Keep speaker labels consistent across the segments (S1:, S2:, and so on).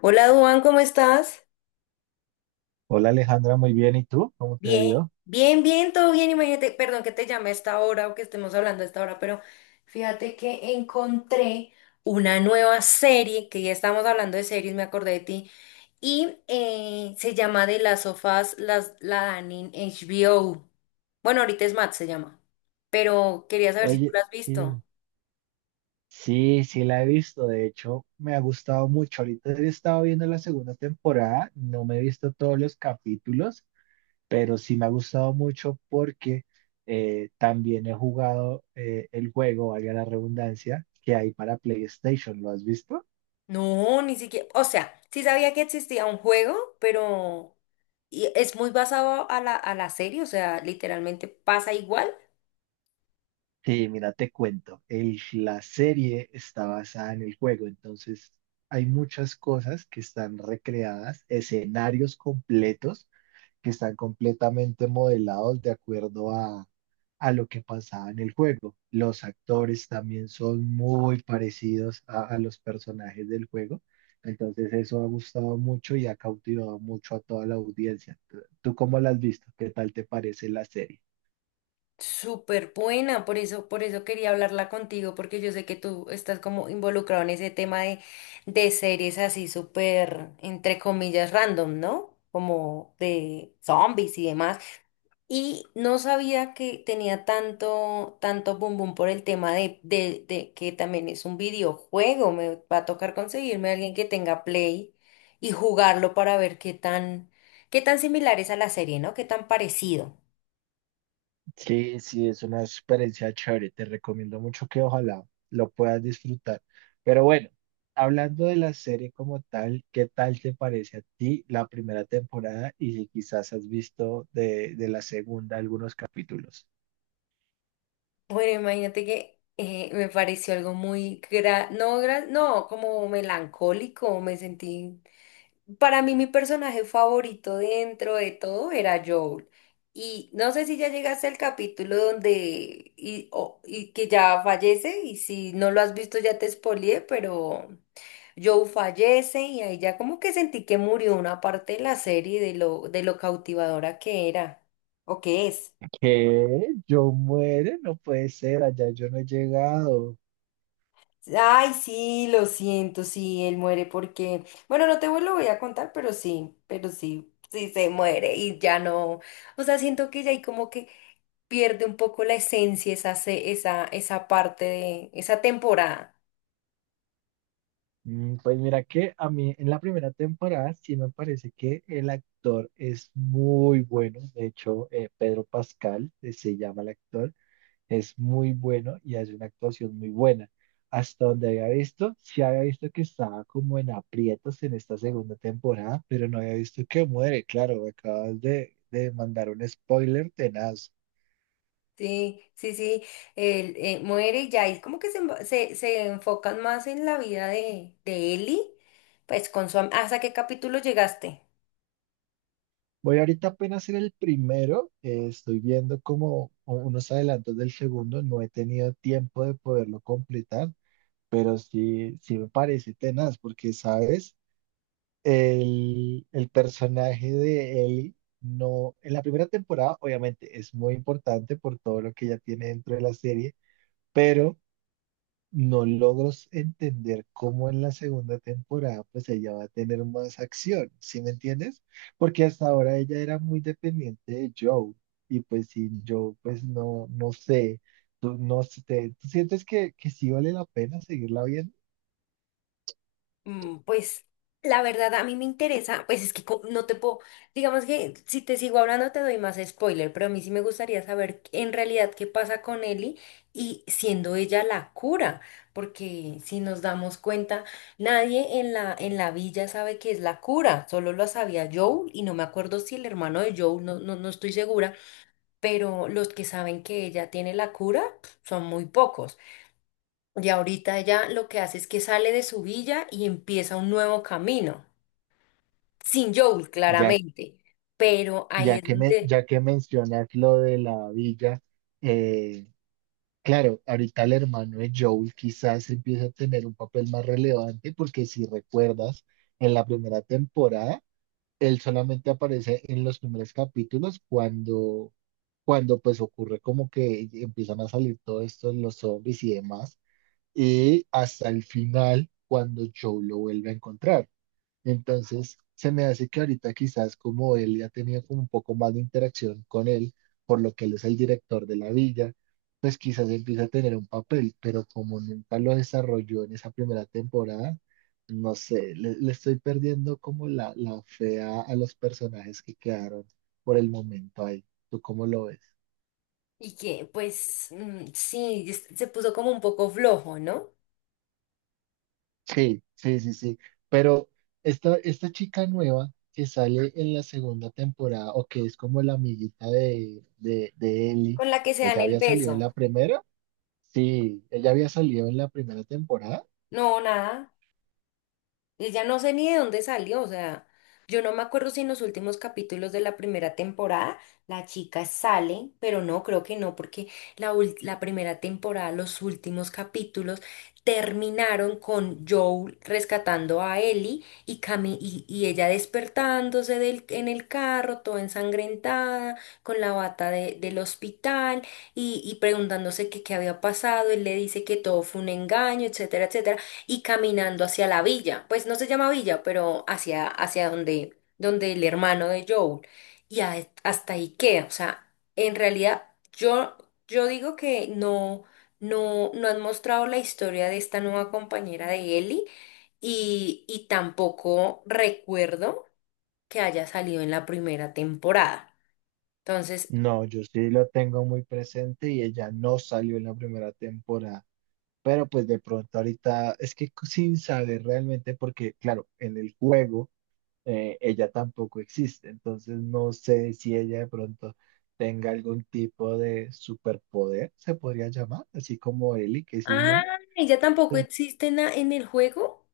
S1: Hola, Duan, ¿cómo estás?
S2: Hola Alejandra, muy bien. ¿Y tú? ¿Cómo te ha
S1: Bien,
S2: ido?
S1: bien, todo bien. Imagínate, perdón que te llame a esta hora o que estemos hablando a esta hora, pero fíjate que encontré una nueva serie, que ya estamos hablando de series, me acordé de ti, y se llama de las sofás las, la dan en HBO. Bueno, ahorita es Matt se llama, pero quería saber si tú
S2: Oye,
S1: la has visto.
S2: sí, sí, la he visto. De hecho, me ha gustado mucho. Ahorita he estado viendo la segunda temporada. No me he visto todos los capítulos, pero sí me ha gustado mucho porque también he jugado, el juego, valga la redundancia, que hay para PlayStation. ¿Lo has visto?
S1: No, ni siquiera, o sea, sí sabía que existía un juego, pero y es muy basado a la serie, o sea, literalmente pasa igual.
S2: Sí, mira, te cuento, la serie está basada en el juego, entonces hay muchas cosas que están recreadas, escenarios completos que están completamente modelados de acuerdo a lo que pasaba en el juego. Los actores también son muy parecidos a los personajes del juego, entonces eso ha gustado mucho y ha cautivado mucho a toda la audiencia. ¿¿Tú cómo la has visto? ¿Qué tal te parece la serie?
S1: Súper buena, por eso quería hablarla contigo, porque yo sé que tú estás como involucrado en ese tema de series así súper, entre comillas, random, ¿no? Como de zombies y demás. Y no sabía que tenía tanto, tanto boom boom por el tema de que también es un videojuego. Me va a tocar conseguirme a alguien que tenga Play y jugarlo para ver qué tan similar es a la serie, ¿no? Qué tan parecido.
S2: Sí, sí, es una experiencia chévere. Te recomiendo mucho que ojalá lo puedas disfrutar. Pero bueno, hablando de la serie como tal, ¿qué tal te parece a ti la primera temporada y si quizás has visto de la segunda algunos capítulos?
S1: Bueno, imagínate que me pareció algo muy, gra- no, como melancólico, me sentí. Para mí mi personaje favorito dentro de todo era Joel. Y no sé si ya llegaste al capítulo donde, y que ya fallece, y si no lo has visto ya te spoileé, pero Joel fallece y ahí ya como que sentí que murió una parte de la serie de lo cautivadora que era, o que es.
S2: ¿Qué? ¿Yo muero? No puede ser, allá yo no he llegado.
S1: Ay, sí, lo siento, sí, él muere porque, bueno, no te vu- lo voy a contar, pero sí, sí se muere y ya no, o sea, siento que ya ahí como que pierde un poco la esencia esa, esa, esa parte de, esa temporada.
S2: Pues mira que a mí en la primera temporada sí me parece que el actor es muy bueno. De hecho, Pedro Pascal, se llama el actor. Es muy bueno y hace una actuación muy buena. Hasta donde había visto, sí había visto que estaba como en aprietos en esta segunda temporada, pero no había visto que muere. Claro, me acabas de mandar un spoiler tenaz.
S1: Sí, sí, sí, él muere y ya ahí como que se, se, se enfocan más en la vida de Ellie, pues con su, ¿hasta qué capítulo llegaste?
S2: Voy ahorita apenas a hacer el primero, estoy viendo como unos adelantos del segundo, no he tenido tiempo de poderlo completar, pero sí, sí me parece tenaz, porque sabes, el personaje de Ellie no, en la primera temporada obviamente es muy importante por todo lo que ella tiene dentro de la serie, pero no logro entender cómo en la segunda temporada pues ella va a tener más acción, ¿sí me entiendes? Porque hasta ahora ella era muy dependiente de Joe y pues sin Joe pues no, no sé, tú, no sé, ¿tú sientes que sí vale la pena seguirla viendo?
S1: Mm, pues la verdad a mí me interesa, pues es que no te puedo, digamos que si te sigo hablando te doy más spoiler, pero a mí sí me gustaría saber en realidad qué pasa con Ellie y siendo ella la cura, porque si nos damos cuenta, nadie en la villa sabe que es la cura, solo lo sabía Joel y no me acuerdo si el hermano de Joel, no estoy segura, pero los que saben que ella tiene la cura son muy pocos. Y ahorita ella lo que hace es que sale de su villa y empieza un nuevo camino, sin Joel, claramente, pero ahí es donde,
S2: Ya que mencionas lo de la villa, eh, claro, ahorita el hermano de Joel quizás empieza a tener un papel más relevante, porque si recuerdas, en la primera temporada, él solamente aparece en los primeros capítulos cuando pues ocurre como que empiezan a salir todo esto, los zombies y demás, y hasta el final, cuando Joel lo vuelve a encontrar. Entonces, se me hace que ahorita quizás como él ya tenía como un poco más de interacción con él, por lo que él es el director de la villa, pues quizás empieza a tener un papel, pero como nunca lo desarrolló en esa primera temporada, no sé, le estoy perdiendo como la fe a los personajes que quedaron por el momento ahí. ¿Tú cómo lo ves?
S1: y que pues mm, sí, se puso como un poco flojo, ¿no?
S2: Sí, sí, sí, sí. Pero esta chica nueva que sale en la segunda temporada, o que es como la amiguita de Ellie,
S1: Con la que se dan
S2: ¿ella
S1: el
S2: había salido en
S1: beso.
S2: la primera? Sí, ella había salido en la primera temporada.
S1: No, nada. Y ya no sé ni de dónde salió, o sea, yo no me acuerdo si en los últimos capítulos de la primera temporada la chica sale, pero no, creo que no, porque la, la primera temporada, los últimos capítulos terminaron con Joel rescatando a Ellie y, y ella despertándose del, en el carro, toda ensangrentada, con la bata del hospital y preguntándose que qué había pasado, él le dice que todo fue un engaño, etcétera, etcétera y caminando hacia la villa, pues no se llama villa, pero hacia, hacia donde, donde el hermano de Joel, hasta ahí queda, o sea, en realidad yo, yo digo que no, no han mostrado la historia de esta nueva compañera de Ellie y tampoco recuerdo que haya salido en la primera temporada. Entonces,
S2: No, yo sí lo tengo muy presente y ella no salió en la primera temporada. Pero pues de pronto ahorita, es que sin saber realmente, porque claro, en el juego. Ella tampoco existe. Entonces no sé si ella de pronto tenga algún tipo de superpoder, se podría llamar, así como Ellie, que es
S1: ah,
S2: inmune.
S1: ella tampoco
S2: Eh,
S1: existe en en el juego.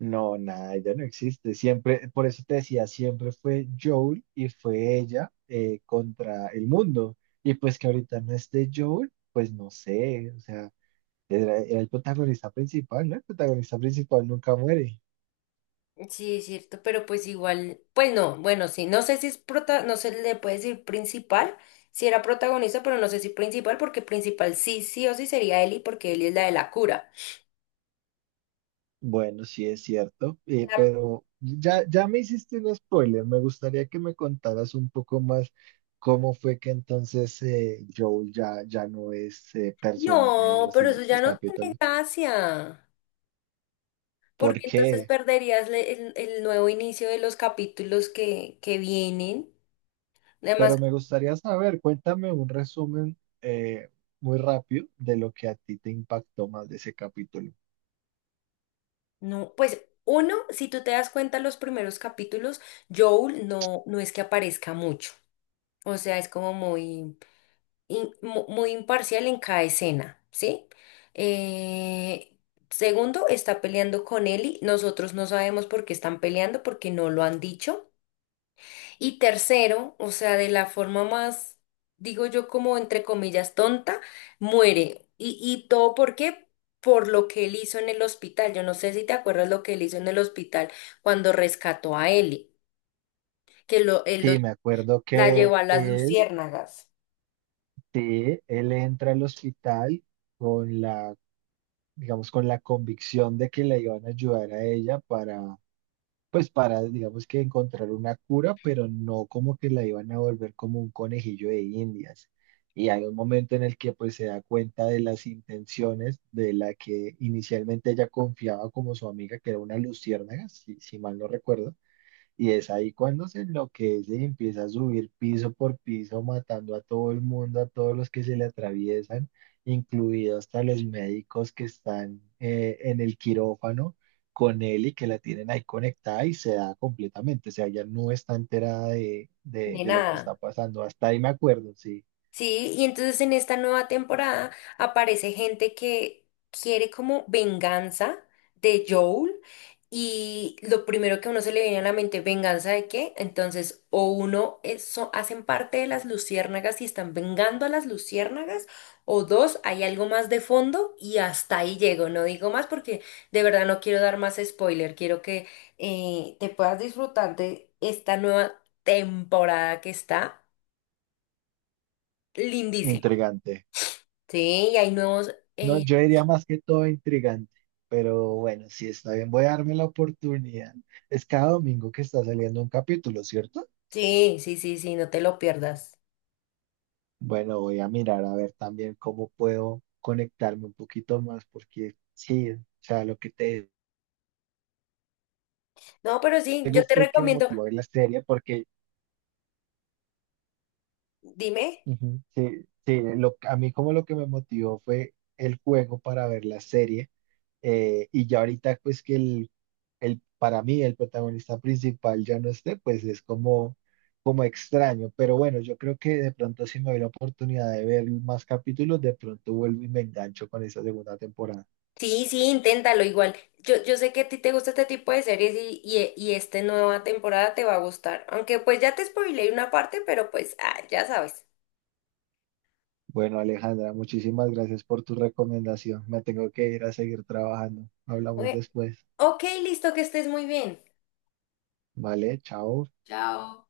S2: No, nada, ella no existe. Siempre, por eso te decía, siempre fue Joel y fue ella, contra el mundo. Y pues que ahorita no esté Joel, pues no sé, o sea, era el protagonista principal, ¿no? El protagonista principal nunca muere.
S1: Sí, es cierto, pero pues igual, pues no, bueno, sí, no sé si es prota, no se le puede decir principal, si era protagonista, pero no sé si principal, porque principal sí, sí o sí sería Ellie, porque Ellie es la de la cura.
S2: Bueno, sí es cierto,
S1: La-
S2: pero ya, ya me hiciste un spoiler. Me gustaría que me contaras un poco más cómo fue que entonces, Joel ya, ya no es, personaje en
S1: No,
S2: los
S1: pero eso ya
S2: siguientes
S1: no tiene
S2: capítulos.
S1: gracia,
S2: ¿Por
S1: porque entonces
S2: qué?
S1: perderías el nuevo inicio de los capítulos que vienen. Además,
S2: Pero me gustaría saber, cuéntame un resumen, muy rápido de lo que a ti te impactó más de ese capítulo.
S1: no, pues uno, si tú te das cuenta, los primeros capítulos, Joel no, no es que aparezca mucho, o sea, es como muy. Muy imparcial en cada escena, ¿sí? Eh, segundo, está peleando con Ellie. Nosotros no sabemos por qué están peleando, porque no lo han dicho. Y tercero, o sea, de la forma más, digo yo, como entre comillas, tonta, muere. Y todo por qué? Por lo que él hizo en el hospital. Yo no sé si te acuerdas lo que él hizo en el hospital cuando rescató a Ellie, que lo, él lo-
S2: Sí, me acuerdo
S1: la
S2: que
S1: llevó a las
S2: él,
S1: luciérnagas.
S2: sí, él entra al hospital, con la, digamos, con la convicción de que la iban a ayudar a ella para, pues para, digamos que encontrar una cura, pero no como que la iban a volver como un conejillo de Indias. Y hay un momento en el que pues se da cuenta de las intenciones de la que inicialmente ella confiaba como su amiga, que era una luciérnaga, si, si mal no recuerdo, y es ahí cuando se enloquece y empieza a subir piso por piso, matando a todo el mundo, a todos los que se le atraviesan, incluidos hasta los médicos que están, en el quirófano con él y que la tienen ahí conectada y se da completamente. O sea, ella no está enterada
S1: De
S2: de lo que
S1: nada.
S2: está pasando. Hasta ahí me acuerdo, sí.
S1: Sí, y entonces en esta nueva temporada aparece gente que quiere como venganza de Joel y lo primero que a uno se le viene a la mente, ¿venganza de qué? Entonces, o uno hacen parte de las luciérnagas y están vengando a las luciérnagas, o dos, hay algo más de fondo y hasta ahí llego, no digo más porque de verdad no quiero dar más spoiler, quiero que te puedas disfrutar de esta nueva temporada que está lindísima.
S2: Intrigante.
S1: Sí, y hay nuevos.
S2: No,
S1: eh,
S2: yo diría más que todo intrigante. Pero bueno, sí está bien, voy a darme la oportunidad. Es cada domingo que está saliendo un capítulo, ¿cierto?
S1: sí, no te lo pierdas.
S2: Bueno, voy a mirar a ver también cómo puedo conectarme un poquito más, porque sí, o sea, lo que te
S1: No, pero sí,
S2: digo
S1: yo te
S2: fue el que me
S1: recomiendo.
S2: motivó a ver la serie, porque
S1: Dime.
S2: Ujú. Sí, sí, lo, a mí como lo que me motivó fue el juego para ver la serie, y ya ahorita pues que el, para mí el protagonista principal ya no esté, pues es como, como extraño, pero bueno, yo creo que de pronto si me doy la oportunidad de ver más capítulos, de pronto vuelvo y me engancho con esa segunda temporada.
S1: Sí, sí, inténtalo igual. Yo sé que a ti te gusta este tipo de series y esta nueva temporada te va a gustar. Aunque pues ya te spoileé una parte, pero pues ah, ya sabes.
S2: Bueno, Alejandra, muchísimas gracias por tu recomendación. Me tengo que ir a seguir trabajando. Hablamos
S1: Bueno,
S2: después.
S1: ok, listo, que estés muy bien.
S2: Vale, chao.
S1: Chao.